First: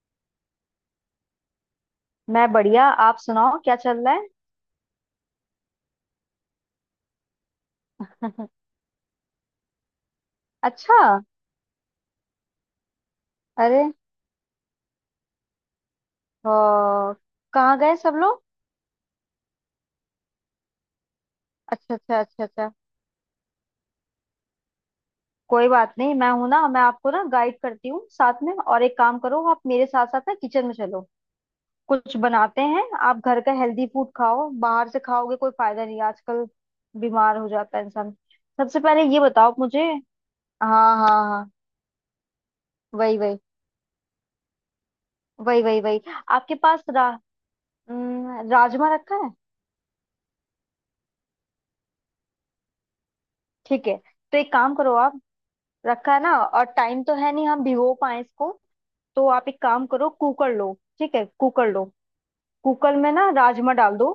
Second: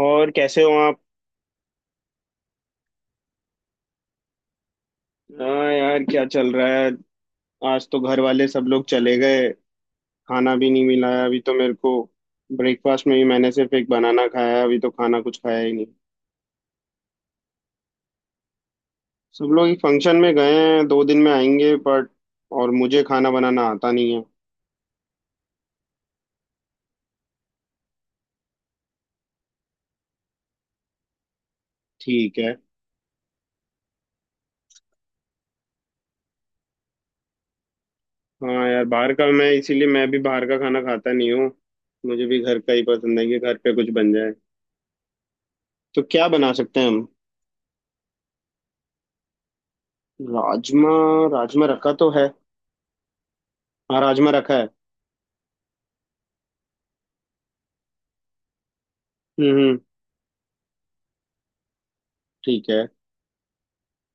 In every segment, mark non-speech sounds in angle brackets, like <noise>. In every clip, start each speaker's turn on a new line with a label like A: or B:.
A: और कैसे हो आप।
B: मैं बढ़िया। आप सुनाओ, क्या चल रहा है?
A: हाँ यार क्या चल रहा है। आज तो घर वाले सब
B: <laughs>
A: लोग चले गए। खाना भी नहीं
B: अच्छा।
A: मिला है अभी तो मेरे को। ब्रेकफास्ट में ही मैंने सिर्फ
B: अरे
A: एक बनाना खाया है अभी तो खाना कुछ खाया ही नहीं।
B: ओ, कहाँ गए सब लोग?
A: सब लोग एक फंक्शन में गए हैं दो दिन में आएंगे
B: अच्छा,
A: बट।
B: अच्छा, अच्छा,
A: और
B: अच्छा।
A: मुझे खाना बनाना आता नहीं है।
B: कोई बात नहीं, मैं हूं ना। मैं आपको ना गाइड करती हूँ साथ में, और एक काम करो, आप मेरे साथ साथ ना किचन में चलो। कुछ
A: ठीक है।
B: बनाते हैं। आप घर का हेल्दी फूड खाओ, बाहर से खाओगे कोई फायदा नहीं, आजकल बीमार हो जाता है इंसान।
A: हाँ
B: सबसे
A: यार
B: पहले
A: बाहर
B: ये
A: का मैं
B: बताओ मुझे।
A: इसीलिए मैं भी बाहर का खाना
B: हाँ,
A: खाता
B: हाँ,
A: नहीं हूँ।
B: हाँ।
A: मुझे भी घर का ही पसंद
B: वही,
A: है कि
B: वही।
A: घर पे कुछ बन जाए।
B: वही, वही, वही।
A: तो क्या बना
B: आपके
A: सकते
B: पास
A: हैं हम।
B: राजमा रखा है।
A: राजमा। राजमा रखा तो है।
B: ठीक है,
A: हाँ राजमा
B: तो एक
A: रखा है।
B: काम करो आप। रखा है ना, और टाइम तो है नहीं हम भिगो पाए इसको। तो आप एक
A: हम्म।
B: काम करो, कुकर लो। ठीक है, कुकर लो।
A: ठीक है
B: कुकर में ना राजमा डाल दो।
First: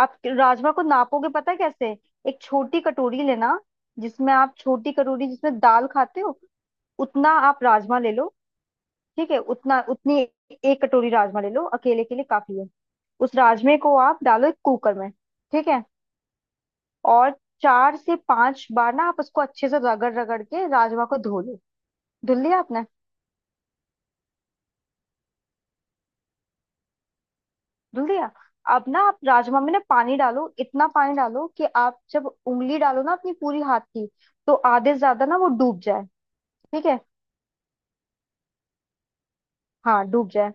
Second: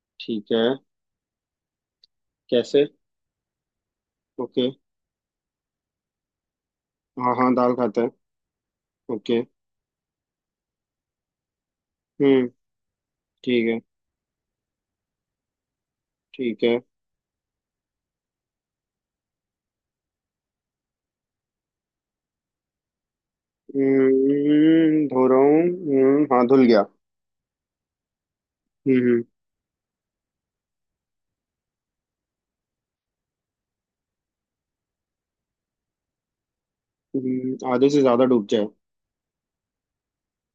B: आप
A: ठीक है।
B: राजमा को नापोगे, पता है कैसे? एक छोटी
A: कैसे।
B: कटोरी लेना, जिसमें आप,
A: ओके।
B: छोटी कटोरी जिसमें दाल खाते हो, उतना
A: हाँ हाँ
B: आप
A: दाल
B: राजमा
A: खाते हैं।
B: ले लो। ठीक
A: ओके।
B: है, उतना, उतनी एक कटोरी राजमा ले लो, अकेले के लिए
A: हम्म।
B: काफी है। उस
A: ठीक
B: राजमे
A: है
B: को आप डालो एक कुकर में, ठीक है।
A: ठीक है।
B: और 4 से 5 बार ना आप उसको अच्छे से रगड़ रगड़ के राजमा को धो लो। धुल लिया आपने?
A: धो रहा हूँ। हाँ धुल गया।
B: धुल दिया। अब ना आप
A: हम्म
B: राजमा में ना पानी डालो। इतना पानी डालो कि आप जब उंगली डालो ना अपनी पूरी हाथ की, तो आधे से ज्यादा ना वो डूब जाए। ठीक है?
A: हम्म। आधे से ज्यादा डूब जाए।
B: हाँ, डूब जाए।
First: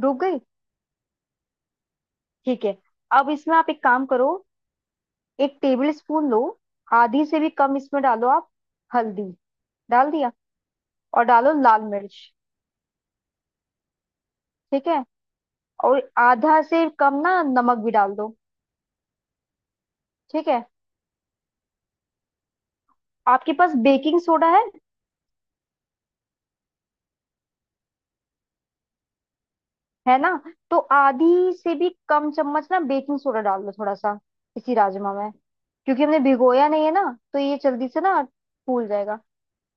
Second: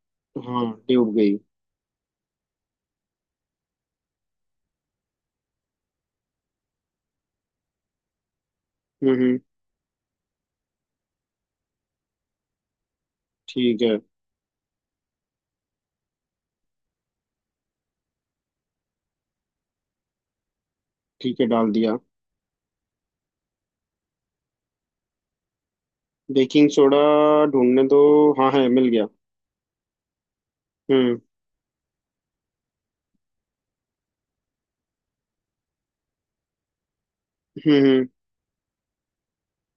B: डूब गई?
A: हाँ डूब गई।
B: ठीक है। अब इसमें आप एक काम करो। एक टेबल स्पून लो, आधी से भी कम इसमें डालो आप हल्दी।
A: हम्म।
B: डाल दिया? और डालो लाल मिर्च।
A: ठीक है
B: ठीक है। और आधा से कम ना नमक भी डाल दो। ठीक है।
A: ठीक है डाल दिया।
B: आपके पास बेकिंग सोडा है?
A: Baking soda. ढूंढने दो। हाँ है मिल गया।
B: है ना? तो
A: हम्म
B: आधी से भी कम चम्मच ना बेकिंग सोडा डाल दो, थोड़ा सा, इसी राजमा में। क्योंकि हमने भिगोया नहीं है ना, तो ये
A: हम्म।
B: जल्दी से ना फूल जाएगा।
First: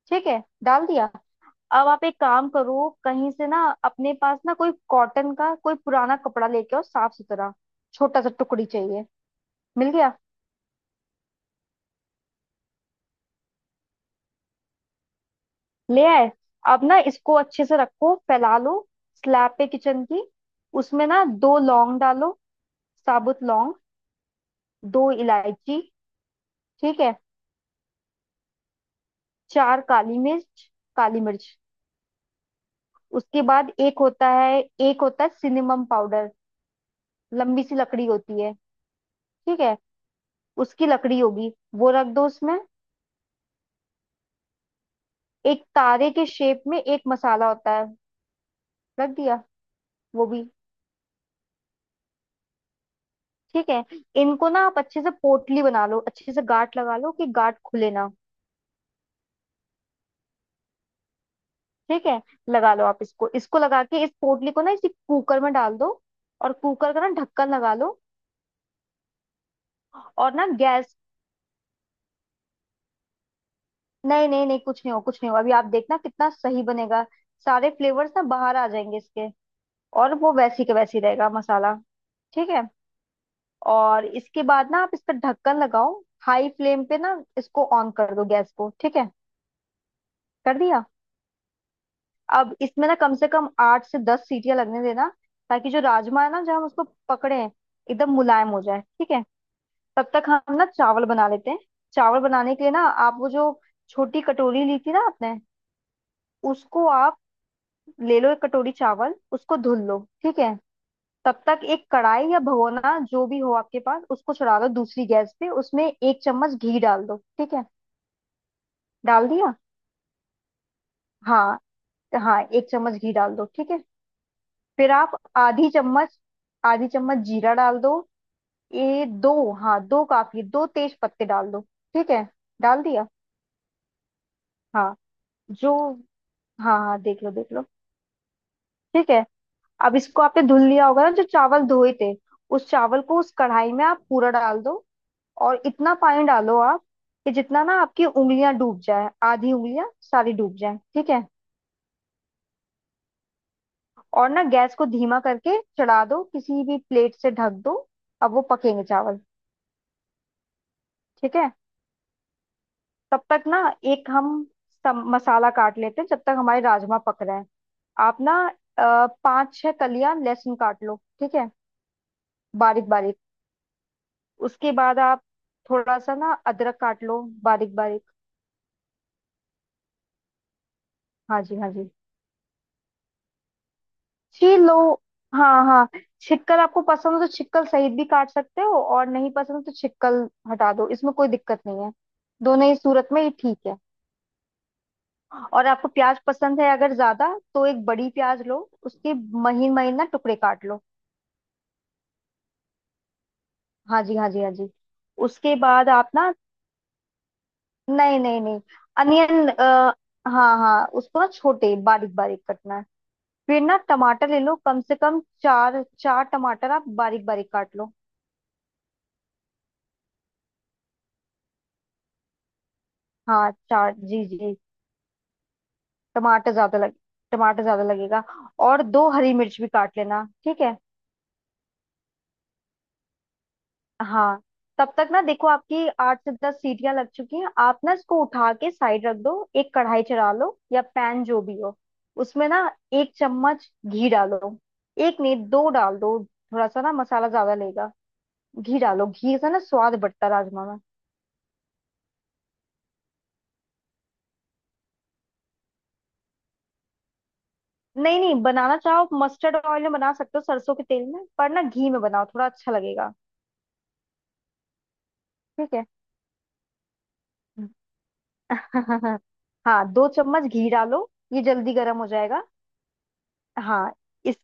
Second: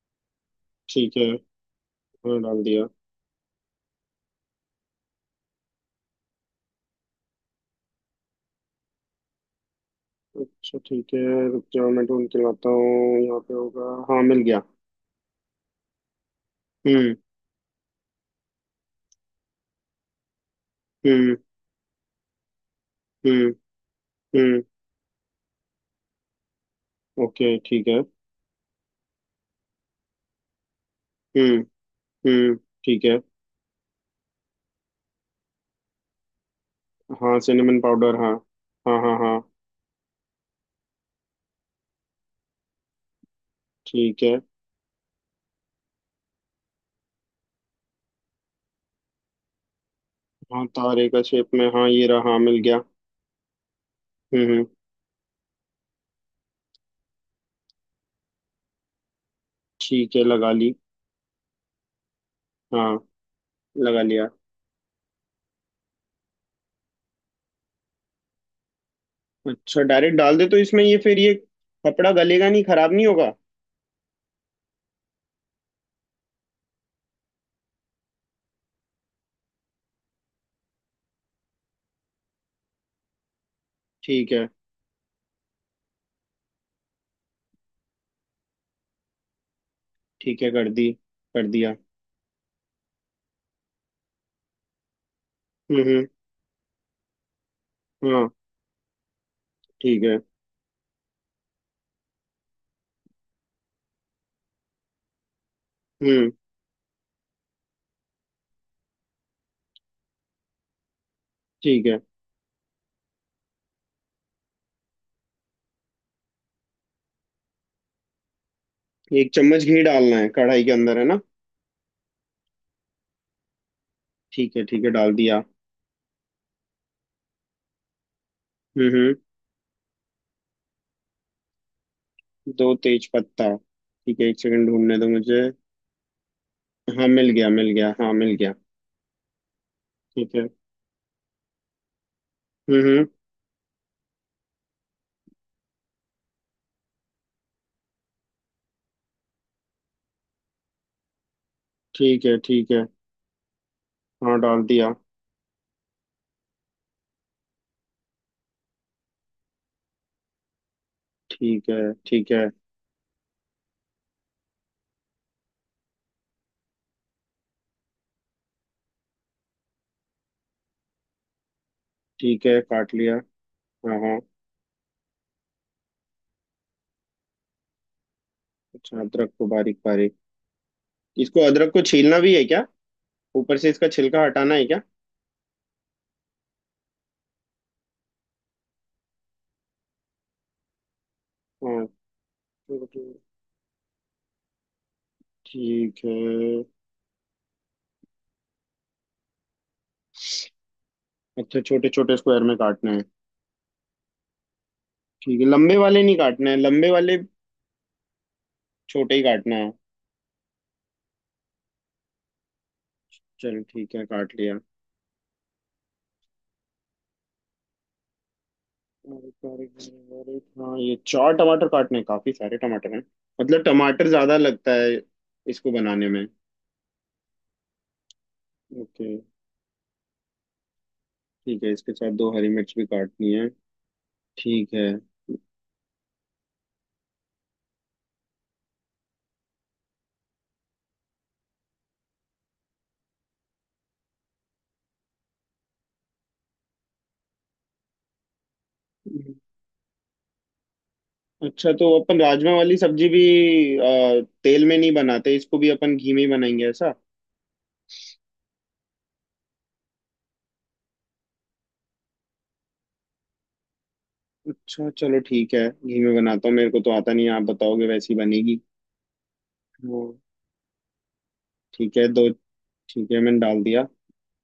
B: ठीक है, डाल दिया।
A: ठीक है।
B: अब आप एक
A: हाँ
B: काम
A: डाल दिया।
B: करो, कहीं से ना अपने पास ना कोई कॉटन का कोई पुराना कपड़ा लेके आओ, साफ सुथरा, छोटा सा टुकड़ी चाहिए। मिल गया?
A: अच्छा ठीक है। रुक जाओ मैं ढूंढ के लाता हूँ यहाँ पे होगा हाँ मिल गया।
B: ले आए? अब ना
A: हम्म।
B: इसको अच्छे से रखो, फैला लो स्लैब पे किचन की। उसमें ना
A: हम्म।
B: दो लौंग डालो, साबुत
A: हम्म
B: लौंग।
A: हम्म।
B: दो इलायची। ठीक है।
A: ओके ठीक है।
B: चार काली मिर्च, काली मिर्च।
A: हम्म हम्म। ठीक है।
B: उसके बाद एक होता है सिनेमम पाउडर।
A: हाँ
B: लंबी सी
A: सिनेमन
B: लकड़ी
A: पाउडर हाँ।
B: होती है।
A: हाँ हाँ हाँ।
B: ठीक है। उसकी लकड़ी होगी, वो रख दो उसमें।
A: ठीक है।
B: एक तारे के शेप में एक मसाला होता है। रख दिया? वो भी।
A: हाँ तारे का शेप में हाँ ये रहा हाँ मिल गया।
B: ठीक है। इनको
A: हम्म।
B: ना आप अच्छे से पोटली बना लो, अच्छे से गांठ लगा लो कि गांठ खुले ना।
A: ठीक है लगा ली।
B: ठीक है, लगा लो आप।
A: हाँ
B: इसको इसको लगा
A: लगा
B: के इस
A: लिया।
B: पोटली को ना इसी कुकर में डाल दो। और कुकर का ना ढक्कन लगा लो।
A: अच्छा डायरेक्ट
B: और
A: डाल दे
B: ना
A: तो इसमें
B: गैस।
A: ये फिर ये कपड़ा गलेगा नहीं खराब नहीं होगा।
B: नहीं, नहीं, नहीं, कुछ नहीं हो कुछ नहीं हो, अभी आप देखना कितना सही बनेगा। सारे फ्लेवर्स ना बाहर आ जाएंगे इसके। और वो वैसी के वैसी रहेगा मसाला। ठीक है। और
A: ठीक
B: इसके
A: है
B: बाद ना आप इस पर ढक्कन लगाओ। हाई फ्लेम पे ना इसको ऑन कर दो गैस को। ठीक है,
A: ठीक है
B: कर
A: कर
B: दिया?
A: दी। कर दिया।
B: अब इसमें ना कम से कम 8 से 10 सीटियां लगने देना। ताकि जो
A: हम्म।
B: राजमा है ना जब हम उसको पकड़े हैं, एकदम
A: हाँ।
B: मुलायम हो जाए। ठीक है।
A: ठीक
B: तब
A: है।
B: तक हम ना चावल बना लेते हैं। चावल बनाने के लिए ना, आप वो जो छोटी कटोरी ली थी ना आपने,
A: हम्म।
B: उसको आप ले लो एक कटोरी चावल, उसको धुल लो। ठीक है। तब तक
A: ठीक
B: एक
A: है।
B: कढ़ाई या भगोना जो भी हो आपके पास, उसको चढ़ा दो दूसरी गैस पे, उसमें एक चम्मच घी डाल दो। ठीक है, डाल
A: एक
B: दिया।
A: चम्मच घी डालना है कढ़ाई के अंदर है ना।
B: हाँ, हाँ, एक चम्मच घी डाल दो। ठीक है।
A: ठीक है
B: फिर
A: डाल
B: आप
A: दिया।
B: आधी चम्मच आधी चम्मच जीरा डाल दो। ये
A: हम्म।
B: दो, हाँ, दो काफी। दो तेज पत्ते डाल दो। ठीक है,
A: दो
B: डाल
A: तेज
B: दिया।
A: पत्ता ठीक है एक सेकंड
B: हाँ,
A: ढूंढने दो मुझे।
B: जो हाँ, हाँ,
A: हाँ
B: देख लो, देख लो।
A: मिल गया हाँ मिल गया।
B: ठीक है। अब इसको
A: ठीक
B: आपने
A: है।
B: धुल लिया होगा ना, जो चावल धोए थे, उस
A: हम्म
B: चावल
A: हम्म,
B: को उस कढ़ाई में आप पूरा डाल दो। और इतना पानी डालो आप, कि जितना ना आपकी उंगलियां डूब जाए, आधी उंगलियां सारी डूब जाए। ठीक है।
A: ठीक है ठीक है।
B: और
A: हाँ
B: ना
A: डाल
B: गैस को
A: दिया।
B: धीमा करके चढ़ा दो, किसी भी प्लेट से ढक दो। अब वो पकेंगे चावल। ठीक है।
A: ठीक है ठीक है।
B: तब तक ना, एक हम मसाला काट लेते हैं, जब तक हमारे राजमा पक रहे हैं। आप ना पाँच छह कलियां लहसुन काट लो। ठीक है,
A: ठीक है
B: बारीक
A: काट लिया।
B: बारीक।
A: हाँ हाँ।
B: उसके बाद आप थोड़ा सा ना अदरक काट लो बारीक बारीक।
A: अच्छा अदरक को बारीक बारीक। इसको
B: हाँ जी, हाँ
A: अदरक को
B: जी।
A: छीलना भी है क्या। ऊपर से इसका छिलका हटाना है
B: छीलो,
A: क्या।
B: हाँ हाँ। छिकल आपको पसंद हो तो छिकल सहित भी काट सकते हो, और नहीं पसंद हो तो छिकल हटा दो, इसमें कोई दिक्कत नहीं
A: हाँ।
B: है। दोनों ही सूरत
A: छोटे-
B: में ये ठीक है। और आपको
A: ठीक
B: प्याज पसंद
A: है।
B: है अगर ज्यादा, तो एक बड़ी प्याज लो, उसके महीन महीन ना टुकड़े काट लो।
A: अच्छा छोटे छोटे स्क्वायर में काटना है।
B: हाँ जी, हाँ जी, हाँ जी।
A: ठीक है
B: उसके
A: लंबे
B: बाद
A: वाले
B: आप
A: नहीं
B: ना,
A: काटना है लंबे वाले।
B: नहीं, नहीं, नहीं,
A: छोटे ही
B: अनियन
A: काटना है।
B: हाँ, हाँ, उसको ना छोटे बारीक बारीक कटना है।
A: चलो
B: फिर ना
A: ठीक है
B: टमाटर
A: काट
B: ले लो,
A: लिया।
B: कम से कम चार चार टमाटर आप बारीक बारीक काट लो।
A: और प्यारे प्यारे और हाँ ये चार टमाटर काटने हैं, काफी सारे टमाटर हैं।
B: हाँ,
A: मतलब
B: चार,
A: टमाटर
B: जी
A: ज्यादा
B: जी।
A: लगता है इसको बनाने में।
B: टमाटर ज्यादा लग टमाटर ज्यादा लगेगा। और दो
A: ओके।
B: हरी मिर्च भी काट लेना। ठीक है,
A: ठीक है इसके साथ दो हरी मिर्च भी काटनी है।
B: हाँ।
A: ठीक है।
B: तब तक ना देखो, आपकी 8 से 10 सीटियां लग चुकी हैं, आप ना इसको उठा के साइड रख दो। एक कढ़ाई चढ़ा लो या पैन जो भी हो, उसमें ना एक चम्मच घी डालो। एक नहीं दो डाल दो, थोड़ा सा ना मसाला ज्यादा लेगा। घी डालो, घी से ना स्वाद बढ़ता है राजमा में।
A: अच्छा तो अपन राजमा वाली सब्जी भी तेल में नहीं बनाते इसको भी अपन घी में ही बनाएंगे ऐसा।
B: नहीं, नहीं, बनाना चाहो मस्टर्ड ऑयल में बना सकते हो सरसों के तेल में, पर ना घी में बनाओ थोड़ा अच्छा लगेगा।
A: अच्छा चलो ठीक है
B: ठीक
A: घी में बनाता हूँ मेरे को तो आता नहीं है, आप बताओगे वैसी
B: है।
A: बनेगी।
B: <laughs> हाँ,
A: वो
B: दो चम्मच घी डालो ये जल्दी
A: ठीक
B: गर्म
A: है
B: हो
A: दो
B: जाएगा।
A: ठीक है मैंने डाल दिया।
B: हाँ। इस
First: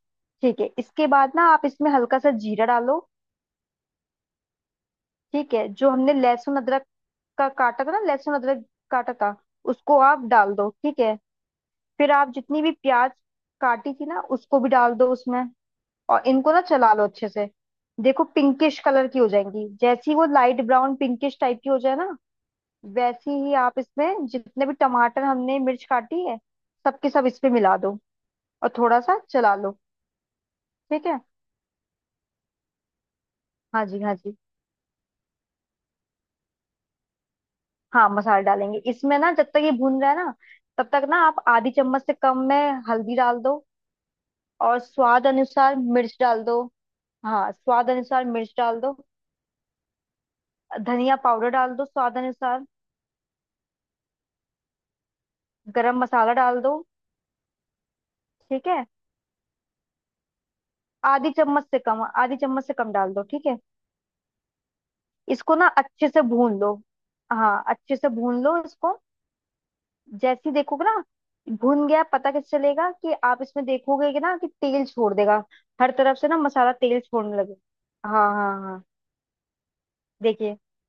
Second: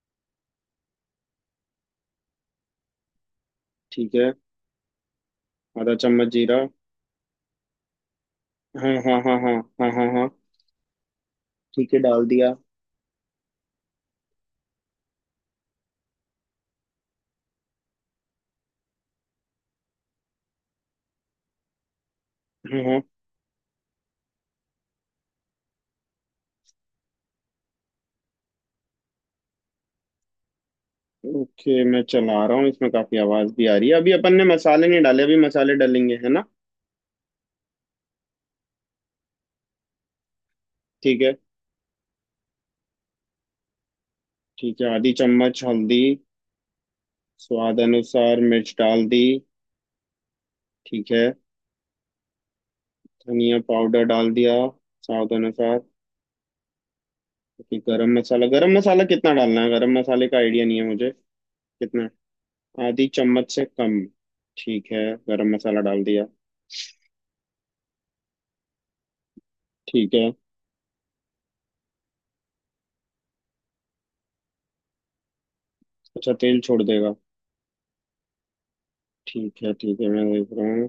B: ठीक है, इसके बाद ना आप इसमें हल्का सा जीरा डालो।
A: ठीक है।
B: ठीक है। जो
A: आधा
B: हमने
A: चम्मच
B: लहसुन
A: जीरा।
B: अदरक का काटा था ना, लहसुन अदरक
A: हाँ
B: काटा
A: हाँ
B: था,
A: हाँ हाँ। हाँ
B: उसको
A: हाँ
B: आप
A: हाँ।
B: डाल दो। ठीक है।
A: ठीक है
B: फिर
A: डाल
B: आप
A: दिया।
B: जितनी भी प्याज काटी थी ना उसको भी डाल दो उसमें। और इनको ना चला लो अच्छे से। देखो, पिंकिश कलर की हो जाएंगी, जैसी वो लाइट ब्राउन पिंकिश टाइप की हो जाए ना,
A: हाँ हाँ।
B: वैसी ही आप इसमें जितने भी टमाटर हमने मिर्च काटी है, सबके सब इस पे मिला दो। और थोड़ा सा चला लो। ठीक है।
A: ओके मैं चला रहा हूँ इसमें काफी आवाज भी आ
B: हाँ
A: रही है
B: जी,
A: अभी
B: हाँ
A: अपन
B: जी।
A: ने मसाले नहीं डाले अभी मसाले डालेंगे है ना।
B: हाँ, मसाला डालेंगे इसमें ना, जब तक ये भून रहा है ना, तब तक ना
A: ठीक है।
B: आप आधी चम्मच से कम में हल्दी डाल दो। और
A: ठीक है आधी
B: स्वाद
A: चम्मच
B: अनुसार
A: हल्दी।
B: मिर्च डाल दो। हाँ,
A: स्वाद
B: स्वाद अनुसार
A: अनुसार
B: मिर्च
A: मिर्च
B: डाल दो।
A: डाल दी। ठीक
B: धनिया
A: है।
B: पाउडर डाल दो स्वाद अनुसार।
A: धनिया पाउडर डाल दिया स्वाद अनुसार।
B: गरम मसाला डाल दो।
A: ओके,
B: ठीक
A: गरम
B: है,
A: मसाला कितना डालना है गरम मसाले का आइडिया नहीं है मुझे।
B: आधी चम्मच से कम,
A: कितना
B: आधी चम्मच से कम
A: आधी
B: डाल दो। ठीक
A: चम्मच
B: है।
A: से कम। ठीक है गरम
B: इसको ना
A: मसाला डाल
B: अच्छे से
A: दिया।
B: भून लो। हाँ, अच्छे से भून लो इसको।
A: ठीक है।
B: जैसे ही देखोगे ना भुन गया, पता कैसे चलेगा? कि आप इसमें देखोगे कि ना कि तेल छोड़ देगा, हर तरफ से
A: अच्छा
B: ना
A: तेल
B: मसाला
A: छोड़
B: तेल
A: देगा।
B: छोड़ने लगे। हाँ, हाँ, हाँ।
A: ठीक है मैं देख
B: देखिए,
A: रहा हूँ।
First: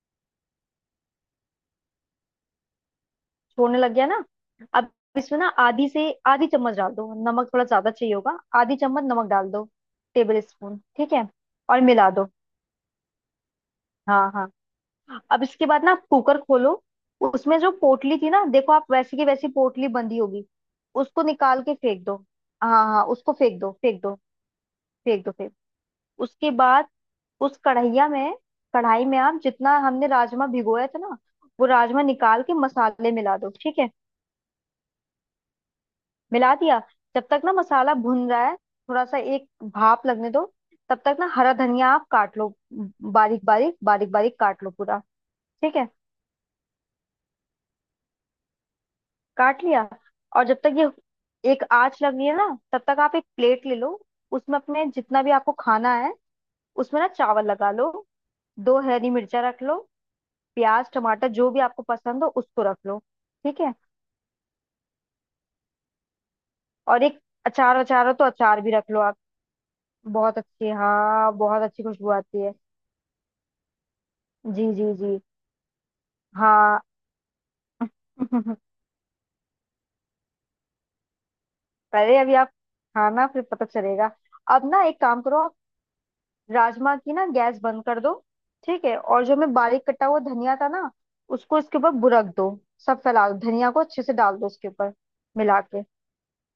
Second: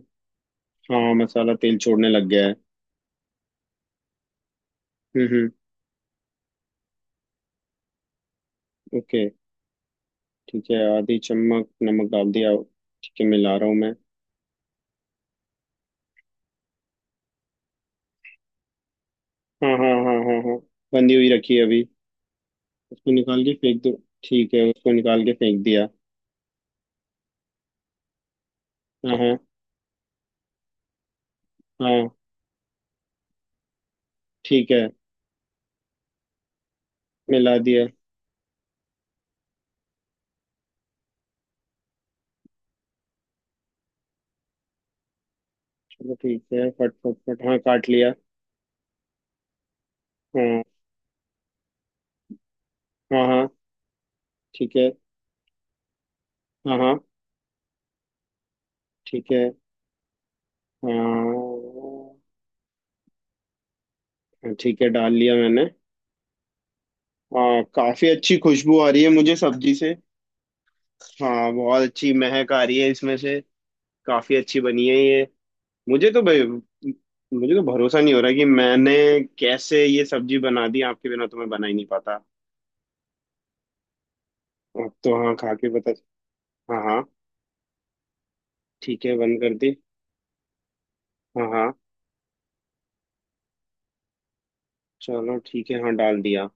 A: हाँ मसाला तेल छोड़ने लग गया है।
B: छोड़ने लग गया ना। अब इसमें ना
A: हम्म।
B: आधी से आधी चम्मच डाल दो नमक, थोड़ा ज्यादा चाहिए होगा, आधी चम्मच
A: ओके।
B: नमक डाल दो, टेबल
A: ठीक
B: स्पून।
A: है
B: ठीक
A: आधी
B: है,
A: चम्मच
B: और
A: नमक
B: मिला दो।
A: डाल दिया। ठीक है मिला रहा हूँ मैं।
B: हाँ, हाँ। अब इसके बाद ना कुकर खोलो, उसमें जो पोटली थी ना, देखो आप, वैसी की वैसी
A: हाँ
B: पोटली
A: हाँ हाँ
B: बंधी
A: हाँ
B: होगी।
A: हाँ। बंधी
B: उसको
A: हुई रखी
B: निकाल
A: है
B: के
A: अभी।
B: फेंक दो। हाँ, हाँ,
A: उसको
B: उसको
A: निकाल के
B: फेंक दो,
A: फेंक दो।
B: फेंक दो,
A: ठीक है उसको
B: फेंक
A: निकाल
B: दो,
A: के
B: फेंक।
A: फेंक दिया।
B: उसके बाद उस कढ़ैया में, कढ़ाई
A: हाँ
B: में,
A: हाँ।
B: आप जितना हमने राजमा भिगोया था ना, वो राजमा
A: हाँ।
B: निकाल के मसाले मिला दो। ठीक है,
A: ठीक है
B: मिला दिया। जब तक ना
A: मिला दिया।
B: मसाला भुन रहा है थोड़ा सा, एक भाप लगने दो। तब तक ना हरा धनिया आप काट लो, बारीक बारीक बारीक बारीक काट लो पूरा। ठीक है,
A: चलो ठीक है फट फट फट हाँ काट लिया।
B: काट लिया। और जब
A: हाँ
B: तक ये एक आंच लग रही है ना, तब तक आप
A: हाँ
B: एक
A: हाँ।
B: प्लेट ले लो। उसमें
A: ठीक
B: अपने
A: है।
B: जितना भी आपको खाना है,
A: हाँ हाँ।
B: उसमें ना चावल लगा लो, दो हरी
A: ठीक है।
B: मिर्चा रख लो। प्याज टमाटर जो
A: हाँ
B: भी आपको पसंद हो उसको रख लो। ठीक है।
A: हाँ, ठीक है डाल लिया मैंने।
B: और एक
A: हाँ
B: अचार, अचार
A: काफी
B: हो तो
A: अच्छी
B: अचार भी
A: खुशबू आ
B: रख लो
A: रही है
B: आप।
A: मुझे सब्जी से।
B: बहुत अच्छी, हाँ
A: हाँ
B: बहुत
A: बहुत
B: अच्छी खुशबू
A: अच्छी
B: आती है।
A: महक आ रही है इसमें से। काफी अच्छी
B: जी
A: बनी
B: जी
A: है
B: जी,
A: ये। मुझे तो भाई
B: हाँ।
A: मुझे तो
B: <laughs>
A: भरोसा नहीं हो रहा कि मैंने कैसे ये सब्जी बना दी आपके बिना तो मैं बना ही नहीं
B: पहले
A: पाता।
B: अभी आप खाना, फिर पता चलेगा। अब ना
A: अब
B: एक
A: तो
B: काम
A: हाँ
B: करो
A: खा
B: आप,
A: के पता। हाँ
B: राजमा
A: हाँ।
B: की ना गैस बंद कर दो। ठीक है,
A: ठीक है
B: और जो
A: बंद
B: मैं
A: कर दी।
B: बारीक कटा हुआ धनिया था ना,
A: हाँ
B: उसको
A: हाँ।
B: इसके ऊपर बुरक दो, सब फैला दो धनिया को, अच्छे से डाल दो उसके ऊपर,
A: चलो
B: मिला
A: ठीक
B: के।
A: है हाँ डाल दिया।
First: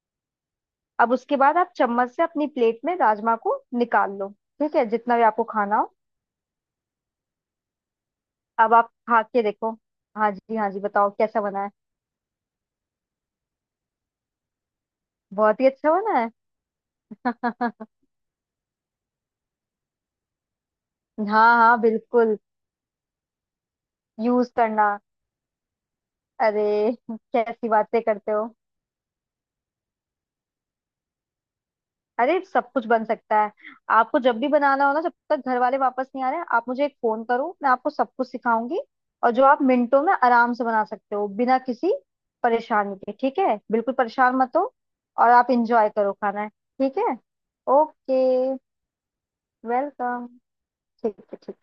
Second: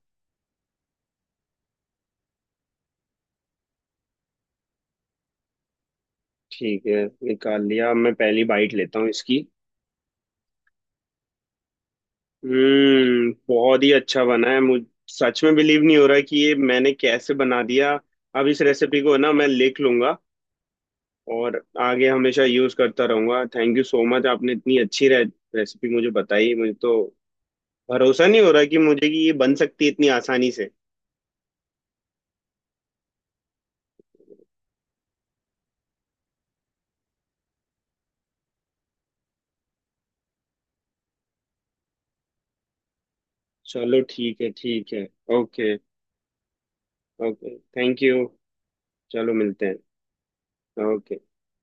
B: अब उसके बाद आप चम्मच से अपनी प्लेट में राजमा को निकाल लो। ठीक है, जितना भी आपको खाना हो।
A: ठीक है निकाल लिया अब मैं पहली बाइट
B: अब आप
A: लेता हूँ
B: खा के
A: इसकी।
B: देखो। हाँ जी, हाँ जी, बताओ कैसा बना है।
A: बहुत ही अच्छा बना है मुझ सच में
B: बहुत ही
A: बिलीव
B: अच्छा
A: नहीं हो
B: बना
A: रहा कि ये मैंने
B: है।
A: कैसे बना
B: <laughs>
A: दिया। अब इस रेसिपी को ना मैं लिख लूंगा
B: हाँ,
A: और
B: हाँ,
A: आगे
B: बिल्कुल,
A: हमेशा यूज करता रहूंगा thank you so much
B: use
A: आपने इतनी
B: करना।
A: अच्छी रेसिपी मुझे बताई
B: अरे,
A: मुझे तो
B: कैसी बातें
A: भरोसा
B: करते
A: नहीं
B: हो।
A: हो रहा कि मुझे कि ये बन सकती है इतनी आसानी से।
B: अरे, सब कुछ बन सकता है। आपको जब भी बनाना हो ना, जब तक घर वाले वापस नहीं आ रहे, आप मुझे एक फोन करो, मैं आपको सब कुछ सिखाऊंगी। और जो आप मिनटों में आराम से बना सकते हो बिना किसी परेशानी के। ठीक है, बिल्कुल
A: चलो
B: परेशान
A: ठीक है
B: मत हो।
A: ठीक है।
B: और आप
A: ओके।
B: इंजॉय करो खाना। ठीक है,
A: ओके थैंक यू।
B: ओके,
A: चलो मिलते हैं।
B: वेलकम। ठीक
A: ओके।
B: है, ठीक है।